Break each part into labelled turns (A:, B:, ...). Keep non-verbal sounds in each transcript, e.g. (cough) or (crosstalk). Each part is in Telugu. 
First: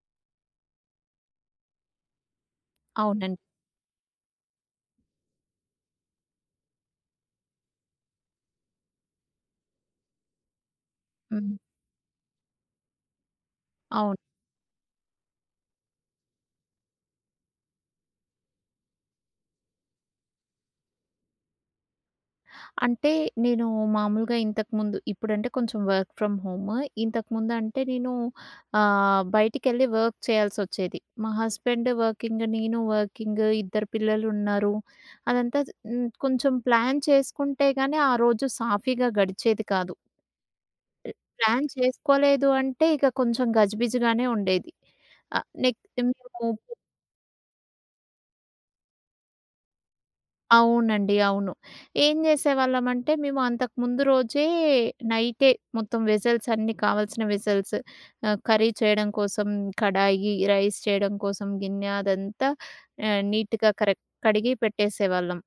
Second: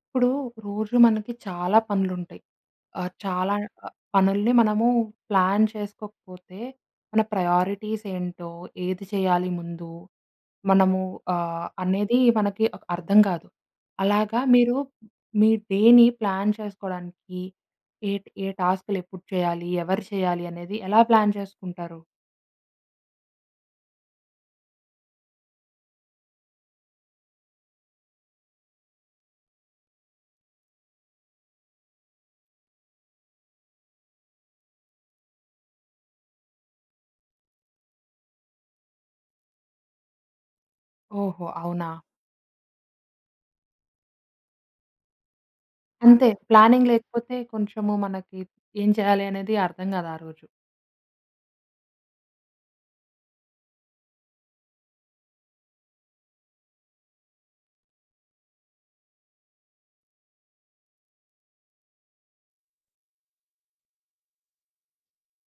A: ఇప్పుడు రోజు మనకి చాలా పనులుంటాయి.
B: అవునండి.
A: చాలా పనుల్ని మనము ప్లాన్ చేసుకోకపోతే మన ప్రయారిటీస్ ఏంటో, ఏది చేయాలి ముందు, మనము
B: హ్మ్.
A: అనేది మనకి అర్థం కాదు.
B: అవును.
A: అలాగా మీరు మీ డేని ప్లాన్ చేసుకోవడానికి ఏ ఏ టాస్క్‌లు ఎప్పుడు చేయాలి, ఎవరు చేయాలి అనేది ఎలా ప్లాన్ చేసుకుంటారు?
B: అంటే నేను మామూలుగా ఇంతకుముందు ఇప్పుడంటే కొంచెం వర్క్ ఫ్రమ్ హోమ్. ఇంతకుముందంటే నేను బయటికెళ్ళి వర్క్ చేయాల్సొచ్చేది. మా హస్బెండ్ వర్కింగ్, నేను వర్కింగ్, ఇద్దరు పిల్లలున్నారు. అదంతా కొంచెం ప్లాన్ చేసుకుంటే గానీ ఆ రోజు సాఫీగా గడిచేది కాదు.
A: ఓహో!
B: ప్లాన్
A: అవునా?
B: చేసుకోలేదు అంటే ఇక కొంచెం గజిబిజిగానే ఉండేది. ఆహ్, నెక్
A: అంతే,
B: మేము
A: ప్లానింగ్ లేకపోతే కొంచెము మనకి ఏం చేయాలి అనేది అర్థం కాదు ఆ రోజు.
B: అవునండి. అవును. ఏం జేసేవాళ్ళమంటే మేము అంతకుముందు రోజే నైటే మొత్తం వెసల్స్ అన్నీ కావాల్సిన వెసల్స్ కర్రీ చేయడం కోసం కడాయి, రైస్ చేయడం కోసం గిన్నె అదంతా నీట్‌గా కరెక్ట్ కడిగి పెట్టేసేవాళ్ళం.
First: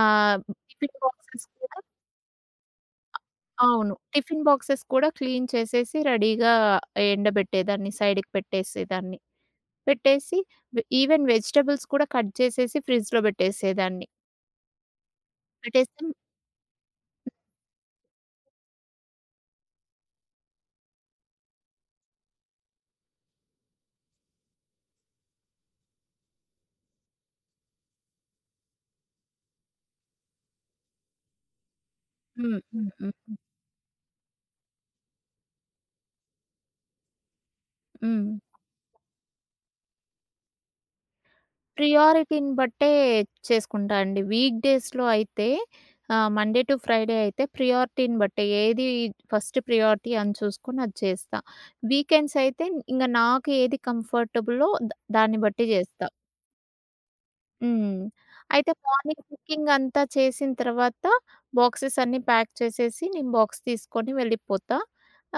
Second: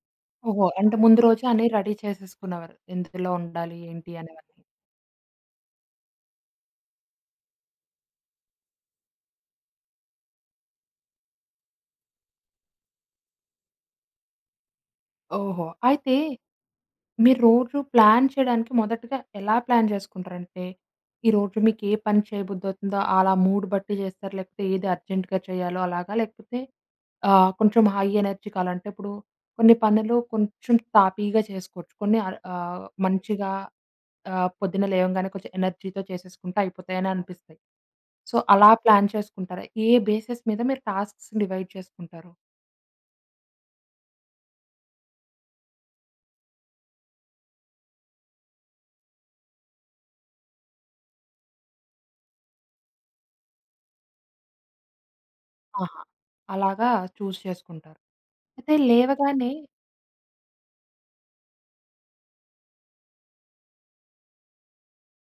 B: ఆహ్,
A: ఓహో! అంటే
B: టిఫిన్
A: ముందు రోజే
B: బాక్సెస్
A: అన్నీ
B: కూడా
A: రెడీ చేసేసుకునేవారు. ఎందులో ఉండాలి,
B: అవును.
A: ఏంటి
B: టిఫిన్
A: అనేవన్నీ.
B: బాక్సెస్ కూడా క్లీన్ చేసేసి రెడీగా ఎండబెట్టేదాన్ని. సైడ్‌కి పెట్టేసేదాన్ని. పెట్టేసి ఈవెన్ వెజిటబుల్స్ కూడా కట్ చేసేసి ఫ్రిడ్జ్‌లో పెట్టేసేదాన్ని.
A: ఓహో!
B: పెట్టేస్తే
A: అయితే మీరు రోజు ప్లాన్ చేయడానికి మొదటగా ఎలా ప్లాన్ చేసుకుంటారంటే, ఈరోజు మీకు ఏ పని చేయబుద్దవుతుందో అలా మూడ్ బట్టి చేస్తారా? లేకపోతే ఏది అర్జెంట్‌గా చేయాలో అలాగా? లేకపోతే కొంచెం హై ఎనర్జీ కావాలా? అంటే ఇప్పుడు కొన్ని పనులు కొంచెం తాపీగా చేసుకోవచ్చు. కొన్ని
B: హ్మ్. హ్మ్. హ్మ్.
A: మంచిగా పొద్దున్న లేవంగానే కొంచెం ఎనర్జీతో చేసేసుకుంటే అయిపోతాయని అనిపిస్తాయి.
B: హ్మ్.
A: సో, అలా ప్లాన్ చేసుకుంటారా? ఏ బేసిస్ మీద మీరు టాస్క్స్‌ని డివైడ్ చేసుకుంటారు?
B: ప్రియారిటీని బట్టే చేసుకుంటా అండి. వీక్ డేస్‌లో అయితే మండే టు ఫ్రైడే అయితే ప్రియారిటీని బట్టే ఏది ఫస్ట్ ప్రియారిటీ అని చూసుకొని అది చేస్తా. వీకెండ్స్ అయితే ఇంగ నాకు ఏది కంఫర్టబులో దాన్ని బట్టి
A: ఆహా!
B: చేస్తా.
A: అలాగా చూజ్ చేసుకుంటారు.
B: హ్మ్. అయితే
A: అయితే
B: మార్నింగ్
A: లేవగానే
B: కుకింగ్ అంతా చేసిన తర్వాత బాక్సెస్ అన్నీ ప్యాక్ చేసేసి నేను బాక్స్ తీసుకొని వెళ్ళిపోతా.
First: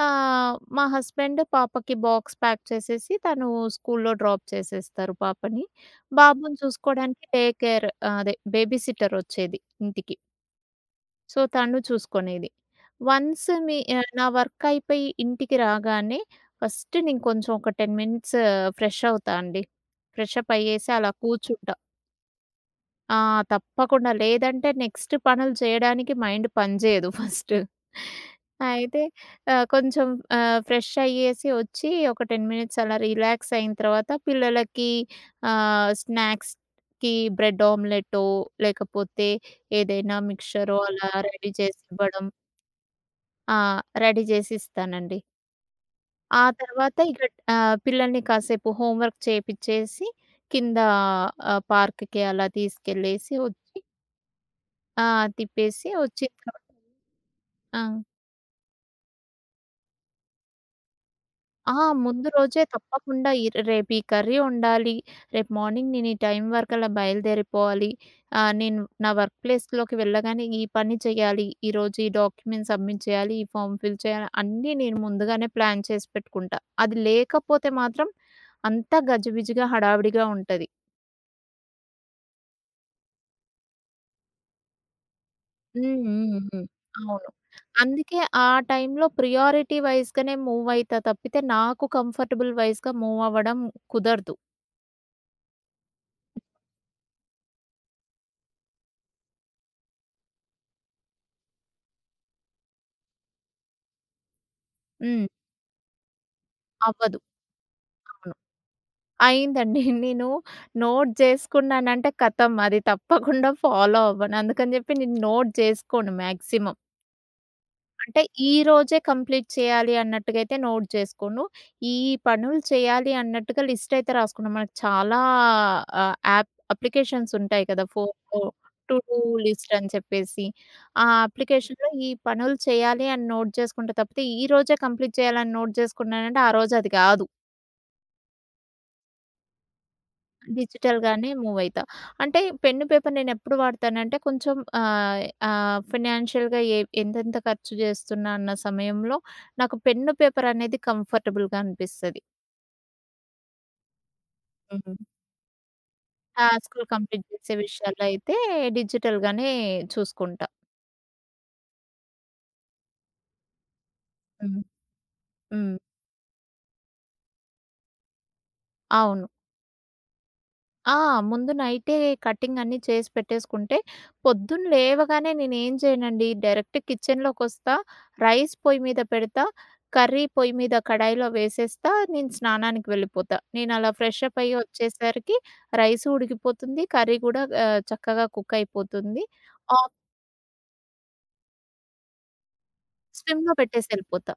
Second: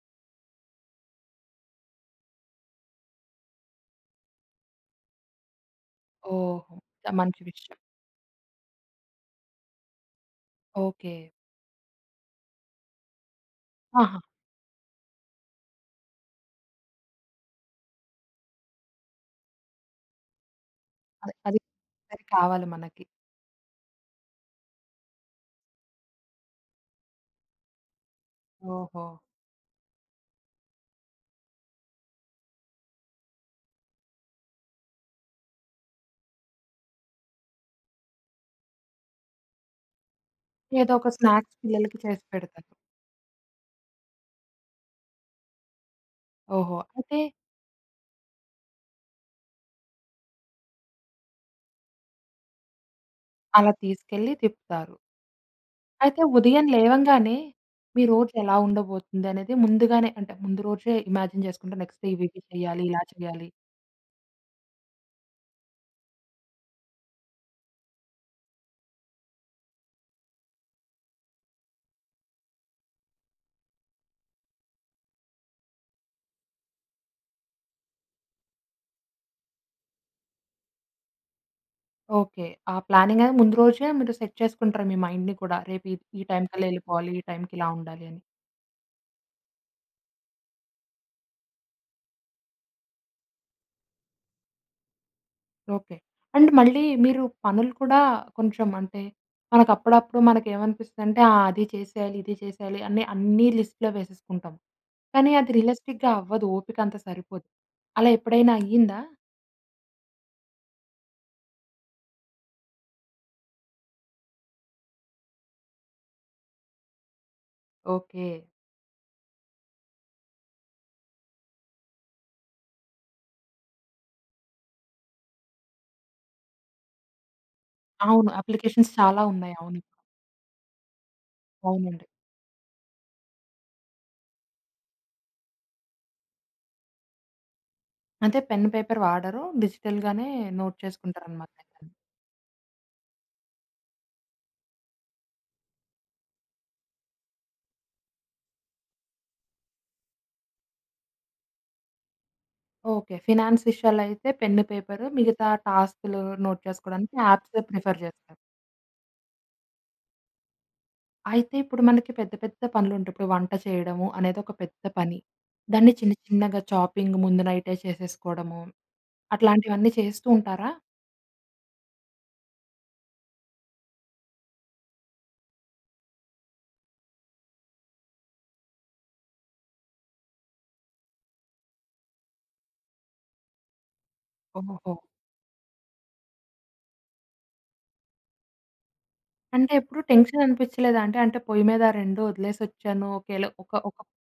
B: మా హస్బెండ్ పాపకి బాక్స్ ప్యాక్ చేసేసి తను స్కూల్‌లో డ్రాప్ చేసేస్తారు పాపని. బాబుని
A: ఓహో!
B: చూసుకోవడానికి
A: మంచి
B: డే
A: విషయం.
B: కేర్ అదే బేబీ సిట్టర్ వచ్చేది ఇంటికి.
A: ఓకే.
B: సో, తను చూసుకునేది.
A: ఆహా!
B: నా వర్క్ అయిపోయి ఇంటికి రాగానే ఫస్ట్ నేను కొంచెం ఒక 10 మినిట్స్ ఫ్రెష్ అవుతా అండి. ఫ్రెష్ అప్ అయ్యేసి అలా
A: అది అది
B: కూర్చుంటా.
A: ఒకసారి కావాలి మనకి.
B: ఆ! తప్పకుండా. లేదంటే నెక్స్ట్ పనులు చేయడానికి మైండ్ పనిచేయదు ఫస్ట్. అయితే
A: ఓహో!
B: కొంచెం ఫ్రెష్ అయ్యేసి వచ్చి ఒక 10 మినిట్స్ అలా రిలాక్స్ అయిన తర్వాత పిల్లలకి స్నాక్స్‌కి బ్రెడ్ ఆమ్లెటో, లేకపోతే ఏదైనా మిక్చరో
A: ఏదో ఒక
B: అలా రెడీ
A: స్నాక్స్
B: చేసి
A: పిల్లలకి చేసి
B: ఇవ్వడం.
A: పెడతారు.
B: ఆ! రెడీ చేసి ఇస్తానండి. ఆ
A: ఓహో!
B: తర్వాత
A: అయితే
B: ఇక పిల్లల్ని కాసేపు హోంవర్క్ చేపిచ్చేసి కింద పార్క్‌కి అలా తీసుకెళ్ళేసి
A: అలా
B: వచ్చి
A: తీసుకెళ్ళి తిప్పుతారు.
B: ఆ! తిప్పేసి
A: అయితే
B: వచ్చిన తర్వాత
A: ఉదయం లేవంగానే
B: ఆ!
A: మీ రోజు ఎలా ఉండబోతుందనేది ముందుగానే అంటే ముందు రోజే ఇమాజిన్ చేసుకుంటే
B: ఆ!
A: నెక్స్ట్ డే
B: ముందు
A: ఇవివి
B: రోజే
A: చేయాలి, ఇలా
B: తప్పకుండా
A: చేయాలి.
B: రేపు ఈ కర్రీ వండాలి. రేపు మార్నింగ్ నేను ఈ టైం వరకలా బయలుదేరిపోవాలి. నేను నా వర్క్ ప్లేస్‌లోకి వెళ్ళగానే ఈ పని చేయాలి. ఈరోజు ఈ డాక్యుమెంట్ సబ్మిట్ చేయాలి. ఈ ఫార్మ్ ఫిల్ చేయాలి. అన్నీ నేను ముందుగానే ప్లాన్ చేసి పెట్టుకుంటా. అది లేకపోతే మాత్రం అంతా గజిబిజిగా హడావిడిగా ఉంటది.
A: ఓకే. ఆ ప్లానింగ్ అనేది ముందు రోజే మీరు సెట్ చేసుకుంటారు మీ మైండ్‌ని కూడా. రేపు ఈ
B: హ్మ్.
A: ఈ
B: హ్మ్. హ్మ్.
A: టైంకల్లా ఎళ్ళిపోవాలి, ఈ
B: అవును.
A: టైంకి ఇలా ఉండాలి
B: అందుకే
A: అని.
B: ఆ టైంలో ప్రియారిటీ వైస్‌గానే మూవ్ అయితా తప్పితే నాకు కంఫర్టబుల్ వైస్‌గా మూవ్ అవ్వడం కుదరదు.
A: ఓకే. అండ్ మళ్ళీ మీరు పనులు కూడా కొంచెం అంటే మనకు అప్పుడప్పుడు మనకేమనిపిస్తుందంటే ఆ, అది చేసేయాలి, ఇది చేసేయాలి అని అన్నీ లిస్ట్‌లో వేసేసుకుంటాం.
B: హ్మ్.
A: కానీ అది రియలిస్టిక్‌గా అవ్వదు. ఓపిక అంత
B: అవ్వదు.
A: సరిపోదు. అలా
B: అవును.
A: ఎప్పుడైనా అయ్యిందా?
B: అయిందండి. (laughs) నేను నోట్ జేసుకున్నానంటే ఖతం అది తప్పకుండా ఫాలో అవ్వను. అందుకని జెప్పి నేను నోట్ జేసుకోను మాక్సిమం. అంటే
A: ఓకే.
B: ఈ రోజే కంప్లీట్ చేయాలి అన్నట్టుగా అయితే నోట్ చేసుకోను. ఈ పనులు చేయాలి అన్నట్టుగా లిస్ట్ అయితే రాసుకున్నా. మనకు చాలా యాప్ అప్లికేషన్స్ ఉంటాయి కదా!
A: అవును.
B: ఫోన్‌లో
A: అప్లికేషన్స్
B: టు డూ
A: చాలా ఉన్నాయి.
B: లిస్ట్
A: అవును.
B: అని చెప్పేసి. ఆ అప్లికేషన్‌లో
A: అవునండి.
B: ఈ పనులు చేయాలి అని నోట్ చేసుకుంటా తప్పితే, ఈ రోజే కంప్లీట్ చేయాలని నోట్ చేసుకున్నానంటే, ఆ రోజు అది కాదు.
A: అంటే పెన్, పేపర్ వాడరు. డిజిటల్‌గానే నోట్
B: డిజిటల్‌గానే
A: చేసుకుంటారనమాట అయితే.
B: మూవయితా. అంటే పెన్ను, పేపర్ నేనెప్పుడు వాడతానంటే కొంచెం ఆహ్, ఆహ్, ఫైనాన్షియల్‌గా ఎంతెంత ఖర్చు చేస్తున్నా అన్న సమయంలో నాకు పెన్ను, పేపర్ అనేది కంఫర్టబుల్‌గా అనిపిస్తది.
A: ఓకే. ఫినాన్స్ విషయాలైతే పెన్ను,
B: హ్మ్.
A: పేపరు మిగతా టాస్కులు నోట్
B: టాస్కులు
A: చేసుకోవడానికి
B: కంప్లీట్
A: యాప్స్
B: చేసే
A: ప్రిఫర్
B: విషయాల్లో అయితే
A: చేస్తారు.
B: డిజిటల్‌గానే చూసుకుంటా.
A: అయితే ఇప్పుడు మనకి పెద్ద పెద్ద పనులుంటాయి. ఇప్పుడు వంట చేయడము అనేది ఒక
B: హ్మ్. హ్మ్.
A: పెద్ద పని.
B: హ్మ్.
A: దాన్ని చిన్న చిన్నగా చాపింగ్ ముందు నైటే చేసేసుకోవడము,
B: అవును.
A: అట్లాంటివన్నీ చేస్తూ ఉంటారా?
B: ఆ! ముందు నైటే కటింగ్ అన్నీ చేసి పెట్టేసుకుంటే, పొద్దున్న లేవగానే నేనేం చేయనండి, డైరెక్ట్ కిచెన్‌లోకొస్తా, రైస్ పొయ్యి మీద పెడతా, కర్రీ పొయ్యి మీద కడాయిలో వేసేస్తా, నేను స్నానానికి వెళ్ళిపోతా. నేనలా ఫ్రెష్ అప్ అయ్యి
A: ఓహో!
B: వచ్చేసరికి రైసు ఉడికిపోతుంది, కర్రీ కూడా చక్కగా కుక్ అయిపోతుంది.
A: అంటే
B: ఆఫ్
A: ఎప్పుడు టెన్షన్ అనిపించలేదా? అంటే పొయ్యి మీద 2 వదిలేసొచ్చాను. ఒకేళ
B: స్విమ్‌లో
A: ఒక
B: పెట్టేసి
A: ఒక
B: ఎళ్ళిపోతా.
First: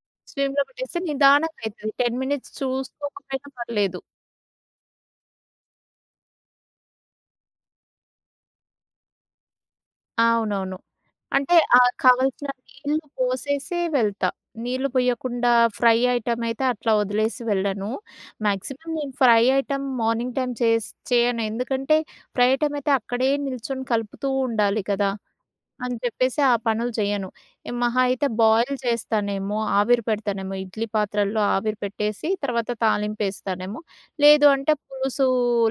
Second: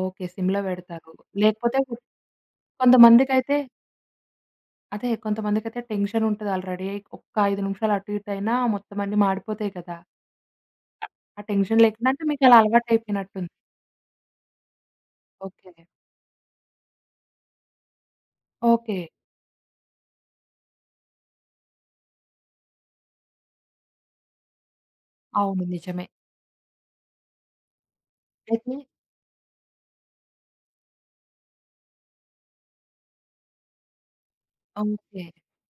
A: ఓకే. సిమ్‌లో
B: స్విమ్‌లో పెట్టేస్తే
A: పెడతారు.
B: నిదానంగా
A: లేకపోతే
B: అయితది. 10 మినిట్స్ చూసుకోకపోయినా
A: కొంతమందికైతే
B: పర్లేదు.
A: కొంతమందికైతే టెన్షన్ ఉంటది. ఆళ్ళు రెడీ అయ్యి ఒక్క 5 నిమిషాలు అటు ఇటు అయినా మొత్తం అన్నీ మాడిపోతాయి కదా!
B: అవునవును.
A: ఆ
B: అంటే
A: టెన్షన్
B: ఆహ్,
A: లేకుండా అంటే మీకు
B: కావాల్సిన
A: అలా
B: నీళ్ళు
A: అలవాటయిపోయినట్టుంది.
B: పోసేసే వెళ్తా. నీళ్ళు పొయ్యకుండా
A: ఓకే.
B: ఫ్రై ఐటెమ్ అయితే అట్లా వదిలేసి వెళ్ళను. Maximum
A: okay.
B: నేను ఫ్రై ఐటెమ్ మార్నింగ్ టైమ్ చేయను. ఎందుకంటే ఫ్రై ఐటెమ్ అయితే అక్కడే నిల్చొని కలుపుతూ ఉండాలి కదా!
A: అవును.
B: అని
A: నిజమే.
B: చెప్పేసి ఆ పనులు చేయను. ఏ మహా అయితే
A: అయితే
B: బాయిల్ చేస్తానేమో, ఆవిరి పెడతానేమో ఇడ్లీ పాత్రల్లో ఆవిరి పెట్టేసి తర్వాత తాలింపేస్తానేమో. లేదు అంటే
A: ఓకే.
B: పులుసు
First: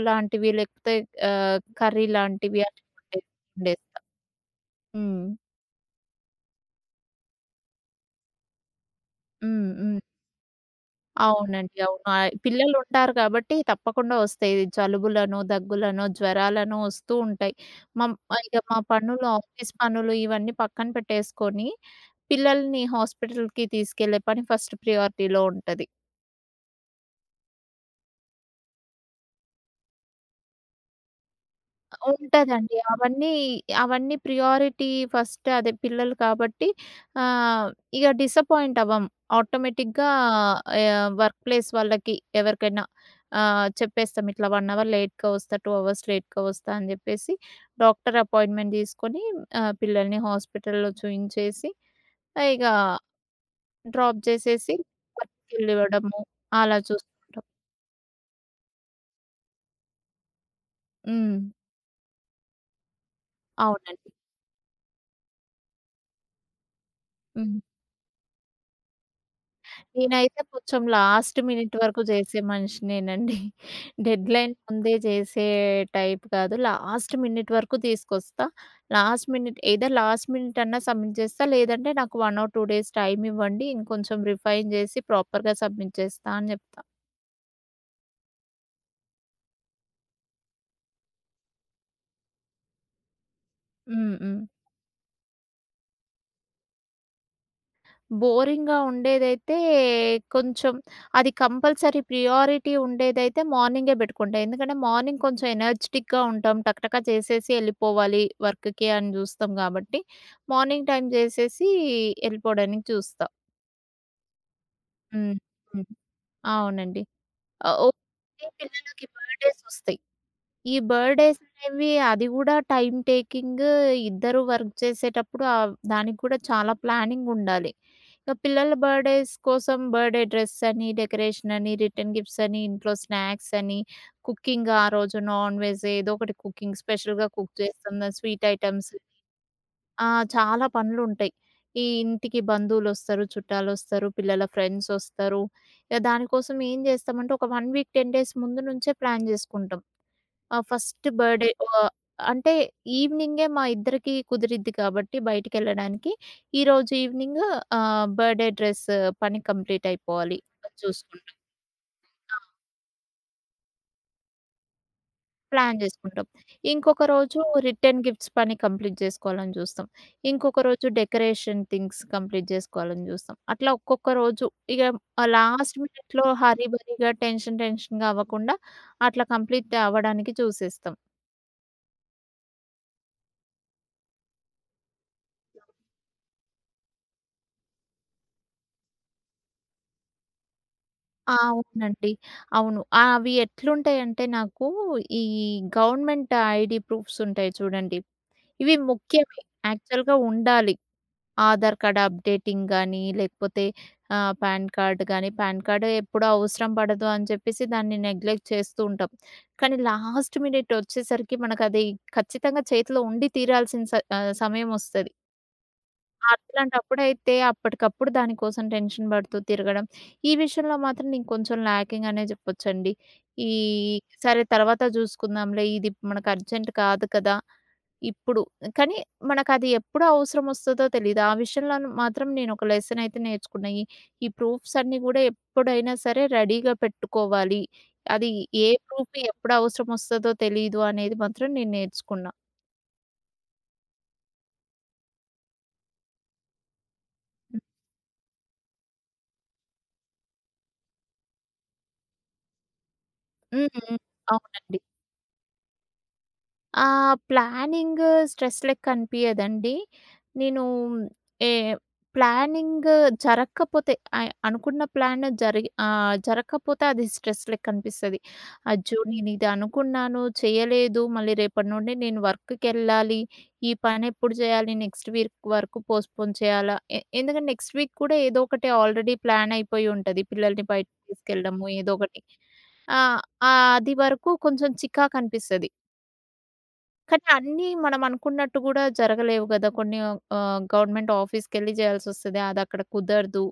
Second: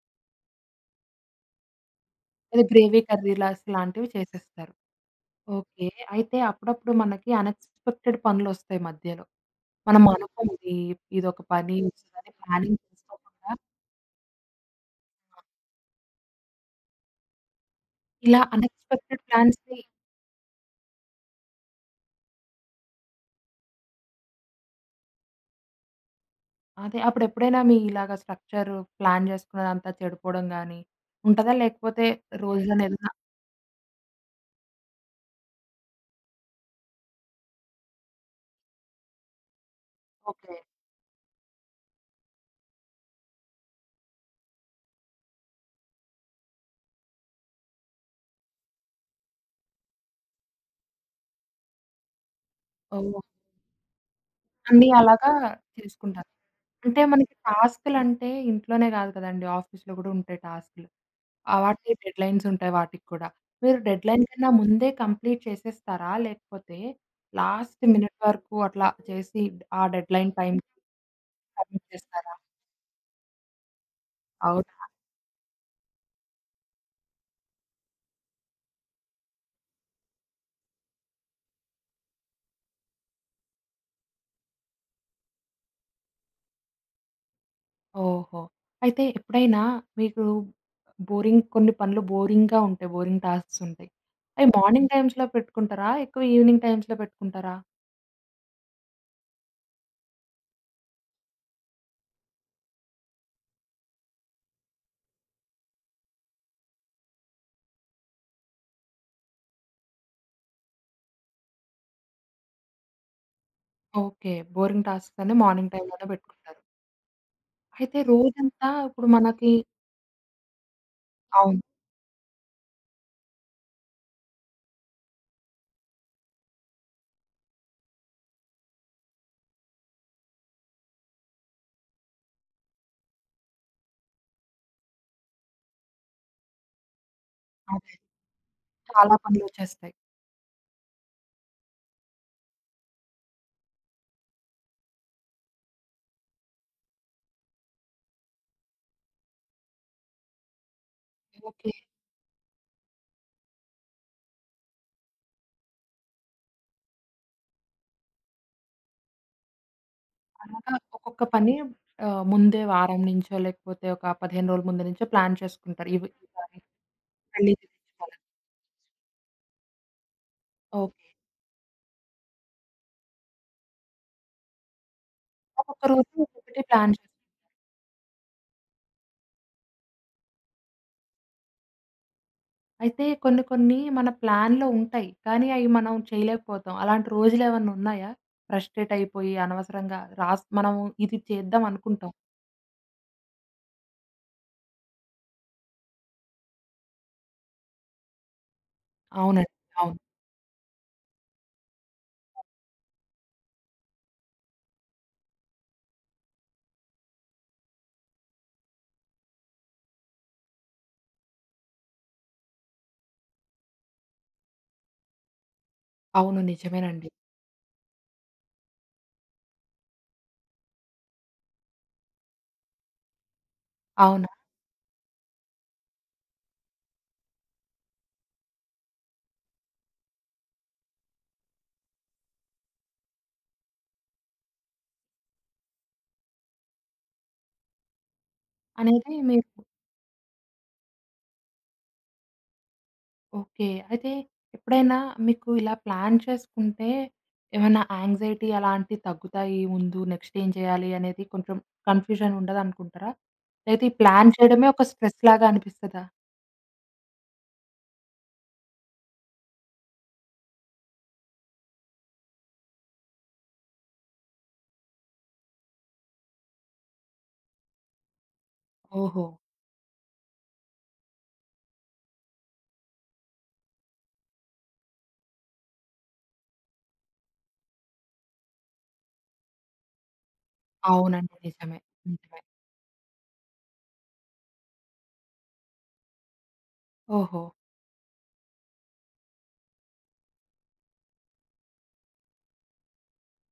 B: లాంటివి లేకపోతే కర్రీ
A: ఏదో
B: లాంటివి అట్లా
A: గ్రేవీ కర్రీలాస్
B: వండేస్తా.
A: లాంటివి చేసేస్తారు.
B: హ్మ్.
A: ఓకే. అయితే అప్పుడప్పుడు మనకి అన్‌ఎక్స్‌పెక్టెడ్ పనులొస్తాయి మధ్యలో.
B: హ్మ్. హ్మ్.
A: మనం అనుకోనిది ఇదొక పని
B: అవునండి. అవును.
A: వస్తదని ప్లానింగ్
B: పిల్లలుంటారు
A: చేసుకోకుండా
B: కాబట్టి తప్పకుండా వస్తాయి. జలుబులను, దగ్గులను, జ్వరాలను వస్తూ ఉంటాయి. మం
A: ఇలా
B: ఇక మా
A: అన్‌ఎక్స్‌పెక్టెడ్
B: పనులు, ఆఫీస్
A: ప్లాన్స్‌ని
B: పనులు ఇవన్నీ పక్కన పెట్టేసుకొని, పిల్లల్ని హాస్పిటల్‌కి తీసుకెళ్ళే పని ఫస్ట్ ప్రియారిటీలో ఉంటది.
A: అదే. అప్పుడెప్పుడైనా మీ ఇలాగ స్ట్రక్చర్ ప్లాన్ జేసుకున్నదంతా చెడిపోవడం గాని ఉంటదా? లేకపోతే
B: ఉంటదండి.
A: రోజులోనే ఏదైనా
B: అవన్నీ ప్రియారిటీ ఫస్ట్ అదే పిల్లలు కాబట్టి ఆహ్, ఇగ డిసప్పాయింట్ అవ్వం. ఆటోమేటిక్‌గా
A: ఓకే.
B: వర్క్ ప్లేస్ వాళ్ళకి ఎవరికైనా చెప్పేస్తాం. ఇట్లా 1 అవర్ లేట్‌గా వస్తా, 2 అవర్స్ లేట్‌గా వస్తా అని జెప్పేసి డాక్టర్ అపాయింట్‌మెంట్ తీసుకొని పిల్లల్ని హాస్పిటల్‌లో చూయించేసి ఇగ
A: ఓహ్!
B: డ్రాప్ జేసేసి
A: అన్నీ అలాగా
B: వర్క్‌కెళ్ళివ్వడము
A: చేసుకుంటారు.
B: అలా
A: అంటే మనకి
B: చూసుకుంటాం.
A: టాస్కులంటే ఇంట్లోనే గాదు కదండీ! ఆఫీస్‌లో గూడా ఉంటాయి టాస్కులు.
B: హ్మ్.
A: ఆ, వాటికి డెడ్‌లైన్స్ ఉంటాయి వాటికి కూడా. మీరు
B: అవునండి.
A: డెడ్‌లైన్ కన్నా ముందే కంప్లీట్ చేసేస్తారా? లేకపోతే
B: హ్మ్.
A: లాస్ట్ మినిట్ వరకు అట్లా చేసి ఆ డెడ్‌లైన్
B: నేనైతే
A: టైమ్‌కి
B: కొంచెం లాస్ట్ మినిట్
A: సబ్మిట్
B: వరకు
A: చేస్తారా?
B: చేసే మనిషినేనండి. డెడ్‌లైన్
A: అవును.
B: ముందే చేసే టైప్ కాదు. లాస్ట్ మినిట్ వరకు తీసుకొస్తా. లాస్ట్ మినిట్ అన్నా సబ్మిట్ చేస్తా. లేదంటే నాకు 1 ఆర్ 2 డేస్ టైమ్ ఇవ్వండి. ఇంకొంచెం రిఫైన్ చేసి ప్రాపర్‌గా సబ్మిట్ చేస్తా అని చెప్తా.
A: ఓహో! అయితే ఎప్పుడైనా మీకు బోరింగ్, కొన్ని పనులు బోరింగ్‌గా ఉంటాయి. బోరింగ్ టాస్క్స్ ఉంటాయి.
B: హ్మ్. హ్మ్.
A: అవి మార్నింగ్ టైమ్స్‌లో పెట్టుకుంటారా? ఎక్కువ ఈవినింగ్ టైమ్స్‌లో పెట్టుకుంటారా?
B: బోరింగ్‌గా ఉండేదైతే కొంచెం అది కంపల్సరీ ప్రియారిటీ ఉండేదైతే మార్నింగే బెట్టుకుంటా. ఎందుకంటే మార్నింగ్ కొంచెం ఎనర్జిటిక్‌గా ఉంటాం. టకటక చేసేసి ఎళ్ళిపోవాలి వర్క్‌కి అని జూస్తాం గాబట్టి, మార్నింగ్ టైమ్ జేసేసి ఎళ్ళిపోవడానికి చూస్తా.
A: ఓకే. బోరింగ్ టాస్క్స్ అన్ని
B: హ్మ్.
A: మార్నింగ్
B: హ్మ్.
A: టైమ్‌లోనే పెట్టుకుంటారు.
B: అవునండి. ఓకే.
A: అయితే రోజంతా
B: పిల్లలకి
A: ఇప్పుడు మనకి
B: బర్త్‌డేస్ ఒస్తాయి. ఈ బర్త్‌డేస్
A: అవును.
B: అనేవి అది గూడా టైమ్ టేకింగ్ ఇద్దరు వర్క్ చేసేటప్పుడు దానికి కూడా చాలా ప్లానింగ్ ఉండాలి. ఇక పిల్లల బర్త్‌డేస్ కోసం బర్త్‌డే డ్రెస్ అని, డెకరేషన్ అని, రిటర్న్ గిఫ్ట్స్ అని, ఇంట్లో స్నాక్స్ అని, కుకింగ్ ఆ రోజు నాన్ వెజ్ ఏదో ఒకటి కుకింగ్ స్పెషల్‌గా కుక్
A: అదే,
B: చేస్తాం. స్వీట్ ఐటెమ్స్
A: చాలా పనులొచ్చేస్తాయి.
B: ఆ! చాలా పనులుంటాయి. ఈ ఇంటికి బంధువులొస్తారు, చుట్టాలొస్తారు, పిల్లల ఫ్రెండ్సొస్తారు. ఇక దానికోసం ఏం చేస్తామంటే ఒక 1 వీక్ 10 డేస్ ముందు నుంచే ప్లాన్ చేసుకుంటాం. ఆ! First birthday
A: okay.
B: అంటే ఈవెనింగే మా ఇద్దరికీ కుదిరిద్ది కాబట్టి బయటికెళ్ళడానికి, ఈరోజు ఈవెనింగ్ బర్డే డ్రెస్ పని కంప్లీట్ అయిపోవాలి
A: అలాగా
B: అని
A: ఒక్కొక్క
B: చూసుకుంటాం.
A: పని
B: ఆ!
A: ముందే వారం నుంచో లేకపోతే ఒక 15 రోజుల ముందు నుంచో ప్లాన్
B: ప్లాన్
A: చేసుకుంటారు. ఇవి
B: చేసుకుంటాం.
A: ఈ పని
B: ఇంకొక రోజు
A: పెళ్లి
B: రిటర్న్
A: చేయించుకోవాలని.
B: గిఫ్ట్స్ పని కంప్లీట్ చేసుకోవాలని చూస్తాం. ఇంకొక రోజు
A: ఓకే.
B: డెకరేషన్ థింగ్స్ కంప్లీట్ చేసుకోవాలని చూస్తాం. అట్లా ఒక్కొక్క రోజు ఇగ లాస్ట్
A: ఒక్కొక్క రోజు
B: మినిట్‌లో
A: ఒక్కొక్కటి
B: హరీ
A: ప్లాన్ చేసు
B: బరీగా టెన్షన్ టెన్షన్‌గా అవ్వకుండా అట్లా కంప్లీట్ అవ్వడానికి చూసేస్తాం.
A: అయితే కొన్ని కొన్ని మన ప్లాన్‌లో ఉంటాయి. కానీ అయి మనం చేయలేకపోతాం. అలాంటి రోజులేమన్నా ఉన్నాయా? ఫ్రస్ట్రేట్ అయిపోయి అనవసరంగా రాస్ మనము ఇది
B: ఆ!
A: చేద్దాం
B: అవునండి.
A: అనుకుంటాం.
B: అవును. అవి ఎట్లుంటాయంటే నాకు ఈ గవర్నమెంట్ ఐడీ ప్రూఫ్స్ ఉంటాయి చూడండి. ఇవి ముఖ్యమే.
A: అవునండి. అవును.
B: యాక్చువల్‌గా ఉండాలి. ఆధార్ కార్డ్ అప్డేటింగ్ గానీ, లేకపోతే పాన్ కార్డ్ గానీ, పాన్ కార్డ్ ఎప్పుడూ అవసరం పడదు అని చెప్పేసి దాన్ని నెగ్లెక్ట్ చేస్తూ ఉంటాం. కానీ లాస్ట్ మినిట్ వచ్చేసరికి మనకది ఖచ్చితంగా చేతిలో ఉండి తీరాల్సిన సమయమొస్తది.
A: అవును. నిజమేనండి.
B: అట్లాంటప్పుడైతే అప్పటికప్పుడు దాని కోసం టెన్షన్ పడుతూ తిరగడం. ఈ విషయంలో మాత్రం నేను కొంచెం ల్యాకింగ్ అనే చెప్పొచ్చండి. ఈ
A: అవును.
B: సరే తర్వాత చూసుకుందాంలే ఇది మనకు అర్జెంట్ కాదు కదా! ఇప్పుడు కానీ మనకది ఎప్పుడు అవసరం వస్తదో తెలీదు. ఆ విషయంలో మాత్రం నేను ఒక లెసన్ అయితే నేర్చుకున్నా. ఈ ఈ ప్రూఫ్స్ అన్నీ కూడా ఎప్పుడైనా సరే రెడీగా పెట్టుకోవాలి. అది ఏ
A: అనేది
B: ప్రూఫ్ ఎప్పుడు
A: మీకు
B: అవసరం వస్తదో తెలీదు అనేది మాత్రం నేను నేర్చుకున్నా.
A: ఓకే. అయితే ఎప్పుడైనా మీకు ఇలా ప్లాన్ చేసుకుంటే
B: హ్మ్.
A: ఏమైనా యాంగ్జైటీ అలాంటివి తగ్గుతాయి ముందు నెక్స్ట్ ఏం చేయాలి అనేది కొంచెం కన్‌ఫ్యూజన్ ఉండదనుకుంటారా? లేతే ఈ
B: హ్మ్.
A: ప్లాన్ చేయడమే
B: అవునండి.
A: ఒక స్ట్రెస్‌లాగా అనిపిస్తదా?
B: ఆ! ప్లానింగ్ స్ట్రెస్ లెక్క అనిపియదండి. నేను ఏ ప్లానింగ్ జరక్కపోతే అనుకున్న ప్లాన్ జరిగి జరక్కపోతే అది స్ట్రెస్ లెక్క అనిపిస్తది. అజ్జో!
A: ఓహో!
B: నేనిది అనుకున్నాను, చేయలేదు. మళ్ళీ రేపటి నుండి నేను వర్క్‌కెళ్ళాలి. ఈ పనెప్పుడు చేయాలి? నెక్స్ట్ వీక్ వరకు పోస్ట్‌పోన్ చేయాలా? ఎందుకంటే నెక్స్ట్ వీక్ కూడా ఏదో ఒకటి ఆల్రెడీ ప్లాన్ అయిపోయి ఉంటది. పిల్లల్ని బయటకి
A: అవునండి.
B: తీసుకెళ్ళడము
A: నిజమే.
B: ఏదో ఒకటి.
A: నిజమే.
B: ఆహ్, అది వరకు కొంచెం చికాకనిపిస్తది. కానీ
A: ఓహో!
B: అన్నీ మనం అనుకున్నట్టు గూడా జరగలేవు గదా! కొన్ని గవర్నమెంట్ ఆఫీస్‌కెళ్ళి జేయాల్సొస్తది. అదక్కడ కుదరదు.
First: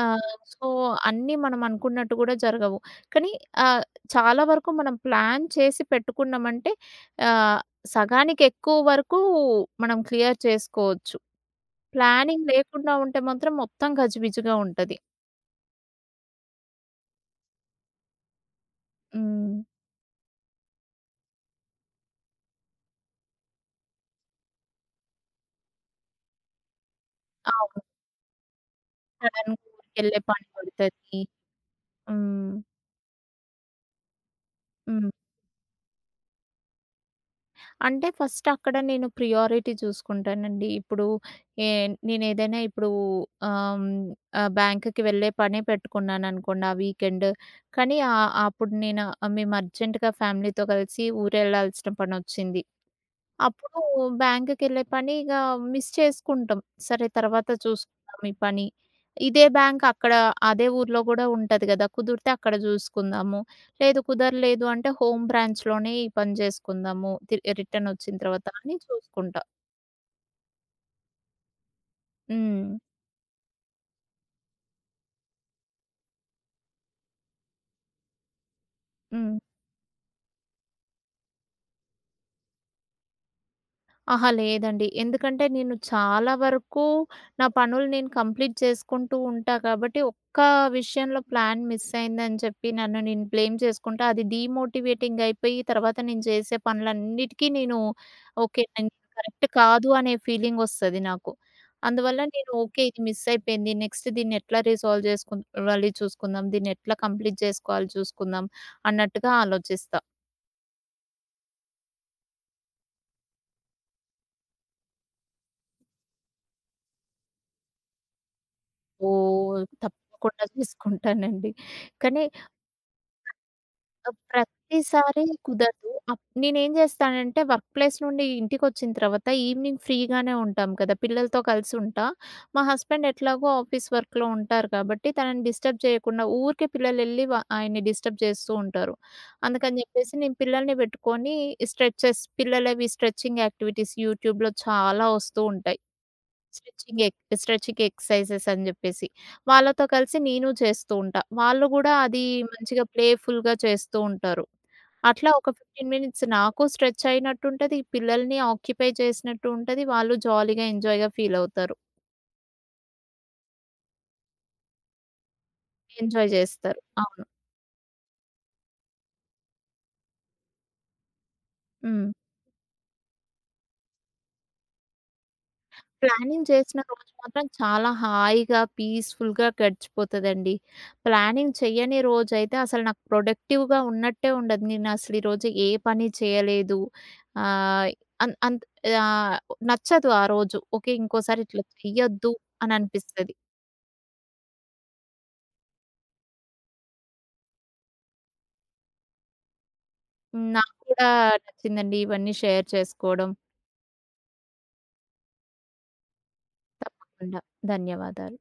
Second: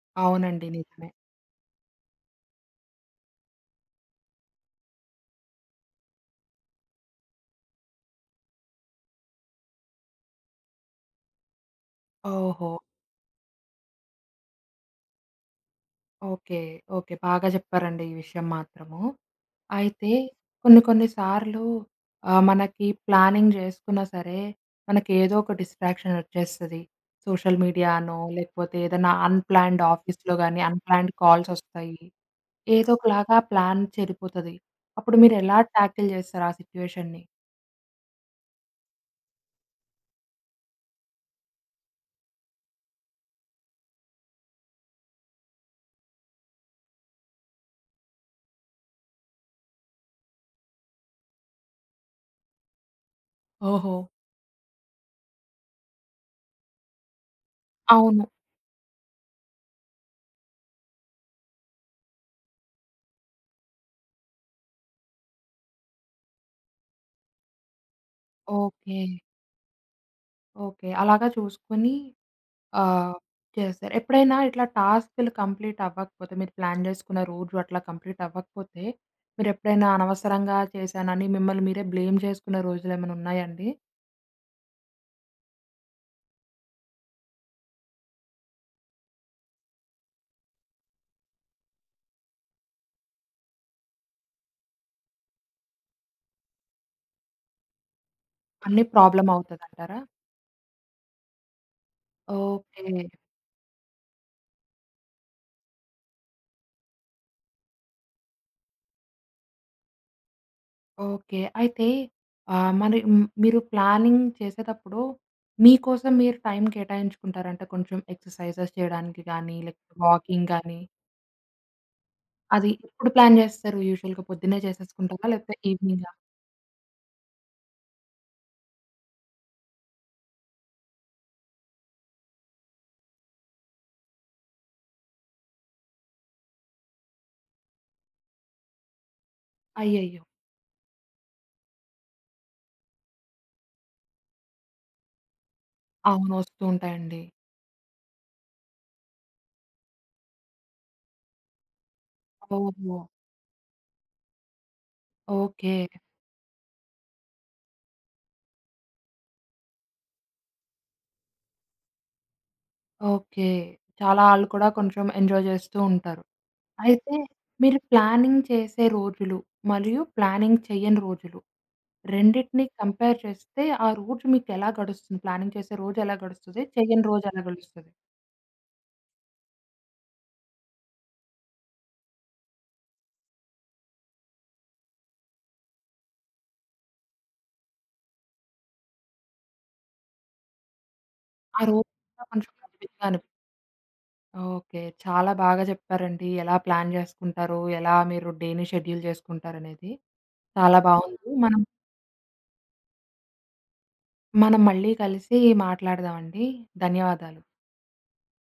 B: ఆహ్,
A: అవునండి.
B: సో,
A: నిజమే.
B: అన్నీ మనం అనుకున్నట్టు గూడా జరగవు. కానీ ఆహ్, చాలా వరకు మనం ప్లాన్ చేసి పెట్టుకున్నామంటే ఆహ్, సగానికి ఎక్కువ వరకు మనం క్లియర్ చేసుకోవచ్చు. ప్లానింగ్
A: ఓహో!
B: లేకుండా ఉంటే మాత్రం మొత్తం గజిబిజిగా ఉంటది.
A: ఓకే. ఓకే. బాగా చెప్పారండి ఈ విషయం మాత్రము.
B: హ్మ్.
A: అయితే కొన్ని కొన్ని సార్లు మనకి ప్లానింగ్ చేసుకున్నా సరే, మనకేదో ఒక డిస్ట్రాక్షన్ వచ్చేస్తది. సోషల్
B: అవును.
A: మీడియానో, లేకపోతే ఏదైనా
B: సడెన్‌గా
A: అన్‌ప్లాన్డ్
B: ఊరికెళ్ళే
A: ఆఫీస్‌లో
B: పని
A: గాని, అన్‌ప్లాన్డ్
B: పడతది.
A: కాల్సొస్తాయి.
B: హ్మ్.
A: ఏదో ఒకలాగా ప్లాన్ చెడిపోతది.
B: హ్మ్.
A: అప్పుడు మీరెలా టాకిల్ చేస్తారు ఆ సిట్యుయేషన్‌ని?
B: అంటే ఫస్ట్ అక్కడ నేను ప్రియారిటీ చూసుకుంటానండి. ఇప్పుడు ఏ నేనేదైనా ఇప్పుడు ఆహ్, ఆహ్, బ్యాంక్‌కి వెళ్ళే పనే పెట్టుకున్నాననుకోండి ఆ వీకెండ్. కానీ అప్పుడు నేను మేము అర్జెంట్‌గా ఫ్యామిలీతో కలిసి ఊరెళ్ళాల్సిన పనొచ్చింది. అప్పుడు
A: ఓహో!
B: బ్యాంక్‌కెళ్ళే పని ఇగ మిస్ చేసుకుంటాం. సరే తర్వాత చూసుకుందాం
A: అవును.
B: ఈ పని. ఇదే బ్యాంక్ అక్కడ అదే ఊర్లో గూడా ఉంటది గదా! కుదిరితే అక్కడ జూసుకుందాము. లేదు కుదరలేదు అంటే హోమ్ బ్రాంచ్‌లోనే ఈ పని జేసుకుందాము. రిటర్న్ వచ్చిన తర్వాత అని
A: ఓకే.
B: చూసుకుంటా.
A: ఓకే. అలాగా చూసుకొని
B: హ్మ్.
A: ఆ, చేశారు. ఎప్పుడైనా ఇట్లా టాస్కులు కంప్లీట్ అవ్వకపోతే, మీరు ప్లాన్ జేసుకున్న రోజు అట్లా కంప్లీట్ అవ్వకపోతే,
B: హ్మ్.
A: మీరెప్పుడైనా అనవసరంగా చేశానని మిమ్మల్ని మీరే బ్లేమ్ జేసుకున్న రోజులేమైనా ఉన్నాయండి?
B: అహా! లేదండి. ఎందుకంటే నేను చాలా వరకు నా పనులు నేను కంప్లీట్ చేసుకుంటూ ఉంటా కాబట్టి, ఒక్క విషయంలో ప్లాన్ మిస్ అయిందని చెప్పి నన్ను నేను బ్లేమ్ చేసుకుంటా. అది డీమోటివేటింగ్ అయిపోయి తర్వాత నేను చేసే పనులన్నిటికీ నేను ఓకే.
A: అన్నీ
B: నేను
A: ప్రాబ్లమ్
B: కరెక్ట్ కాదు
A: అవుతదంటారా?
B: అనే ఫీలింగ్ వస్తది నాకు. అందువల్ల నేను ఓకే. ఇది
A: ఓకే.
B: మిస్ అయిపోయింది. నెక్స్ట్ దీన్ని ఎట్లా రిసాల్వ్ చేసుకోవాలి చూసుకుందాం. దీన్ని ఎట్లా కంప్లీట్ చేసుకోవాలి చూసుకుందాం అన్నట్టుగా ఆలోచిస్తా.
A: ఓకే. అయితే మరి మీరు ప్లానింగ్ చేసేటప్పుడు మీకోసం మీరు టైం కేటాయించుకుంటారంటే కొంచెం ఎక్సర్‌సైజెస్ చేయడానికి గానీ,
B: ఓహ్!
A: లేకపోతే
B: తప్పకుండా
A: వాకింగ్
B: (laughs)
A: గానీ,
B: చేసుకుంటానండి. కానీ
A: అది ఎప్పుడు ప్లాన్ జేస్తారు? యూజువల్‌గా పొద్దున్నే
B: ప్రతిసారి
A: చేసేసుకుంటారా? లేకపోతే
B: కుదరదు.
A: ఈవినింగా?
B: నేనేం జేస్తానంటే వర్క్ ప్లేస్ నుండి ఇంటికొచ్చిన తర్వాత ఈవినింగ్ ఫ్రీగానే ఉంటాం కదా! పిల్లలతో కలిసి ఉంటా. మా హస్బెండ్ ఎట్లాగో ఆఫీస్ వర్క్‌లో ఉంటారు కాబట్టి తనని డిస్టర్బ్ చేయకుండా ఊరికే పిల్లలెళ్ళి వ ఆయన్ని డిస్టర్బ్ చేస్తూ ఉంటారు. అందుకని జెప్పేసి
A: అయ్యయ్యో!
B: నేను పిల్లల్ని పెట్టుకొని స్ట్రెచెస్ పిల్లలవి స్ట్రెచింగ్ యాక్టివిటీస్ యూట్యూబ్‌లో చాలా వస్తూ ఉంటాయి.
A: అవును. వస్తూ ఉంటాయండి.
B: స్ట్రెచింగ్ ఎక్సర్‌సైజెస్ అని జెప్పేసి. వాళ్ళతో కలిసి నేను చేస్తూ ఉంటా. వాళ్ళు గూడా అది మంచిగా
A: ఓహో!
B: ప్లే‌ఫుల్‌గా చేస్తూ ఉంటారు. అట్లా ఒక
A: ఓకే.
B: 15 మినిట్స్ నాకు స్ట్రెచ్ అయినట్టుంటది. పిల్లల్ని ఆక్యుపై చేసినట్టు ఉంటది. వాళ్ళు జాలీగా, ఎంజాయ్‌గా ఫీల్ అవుతారు.
A: ఓకే. చాలా ఆళ్ళు కూడా కొంచెం ఎంజాయ్ చేస్తూ ఉంటారు.
B: ఎంజాయ్ జేస్తారు.
A: అయితే
B: అవును.
A: మీరు ప్లానింగ్ చేసే రోజులు, మరియు ప్లానింగ్ చెయ్యని రోజులు
B: హ్మ్.
A: రెండిటిని కంపేర్ చేస్తే ఆ రోజు మీకెలా గడుస్తుంది? ప్లానింగ్ చేసే రోజు ఎలా
B: ప్లానింగ్
A: గడుస్తది?
B: చేసిన
A: చెయ్యని
B: రోజు
A: రోజు ఎలా
B: మాత్రం
A: గడుస్తది?
B: చాలా హాయిగా, పీస్‌ఫుల్‌గా గడిచిపోతదండి. ప్లానింగ్ చెయ్యని రోజైతే అసలు నాకు ప్రొడక్టివ్‌గా ఉన్నట్టే ఉండదు. నేనసలు ఈరోజు ఏ పని చేయలేదు. ఆహ్, అన్ అంత్ ఆహ్, నచ్చదు ఆ రోజు. ఓకే. ఇంకోసారి
A: ఆ
B: ఇట్లా
A: రోజు కూడా
B: చెయ్యొద్దు
A: కొంచెం
B: అని
A: గజిబిజిగా అనిపి
B: అనిపిస్తది.
A: ఓకే. చాలా బాగా చెప్పారండి. ఎలా ప్లాన్ చేసుకుంటారు? ఎలా మీరు డేని షెడ్యూల్ చేసుకుంటారనేది.
B: నాకు
A: చాలా
B: కూడా
A: బావుంది. మనం
B: నచ్చిందండి ఇవన్నీ షేర్ చేసుకోవడం.
A: మనం మళ్ళీ కలిసి మాట్లాడదామండి. ధన్యవాదాలు.
B: తప్పకుండా. ధన్యవాదాలు.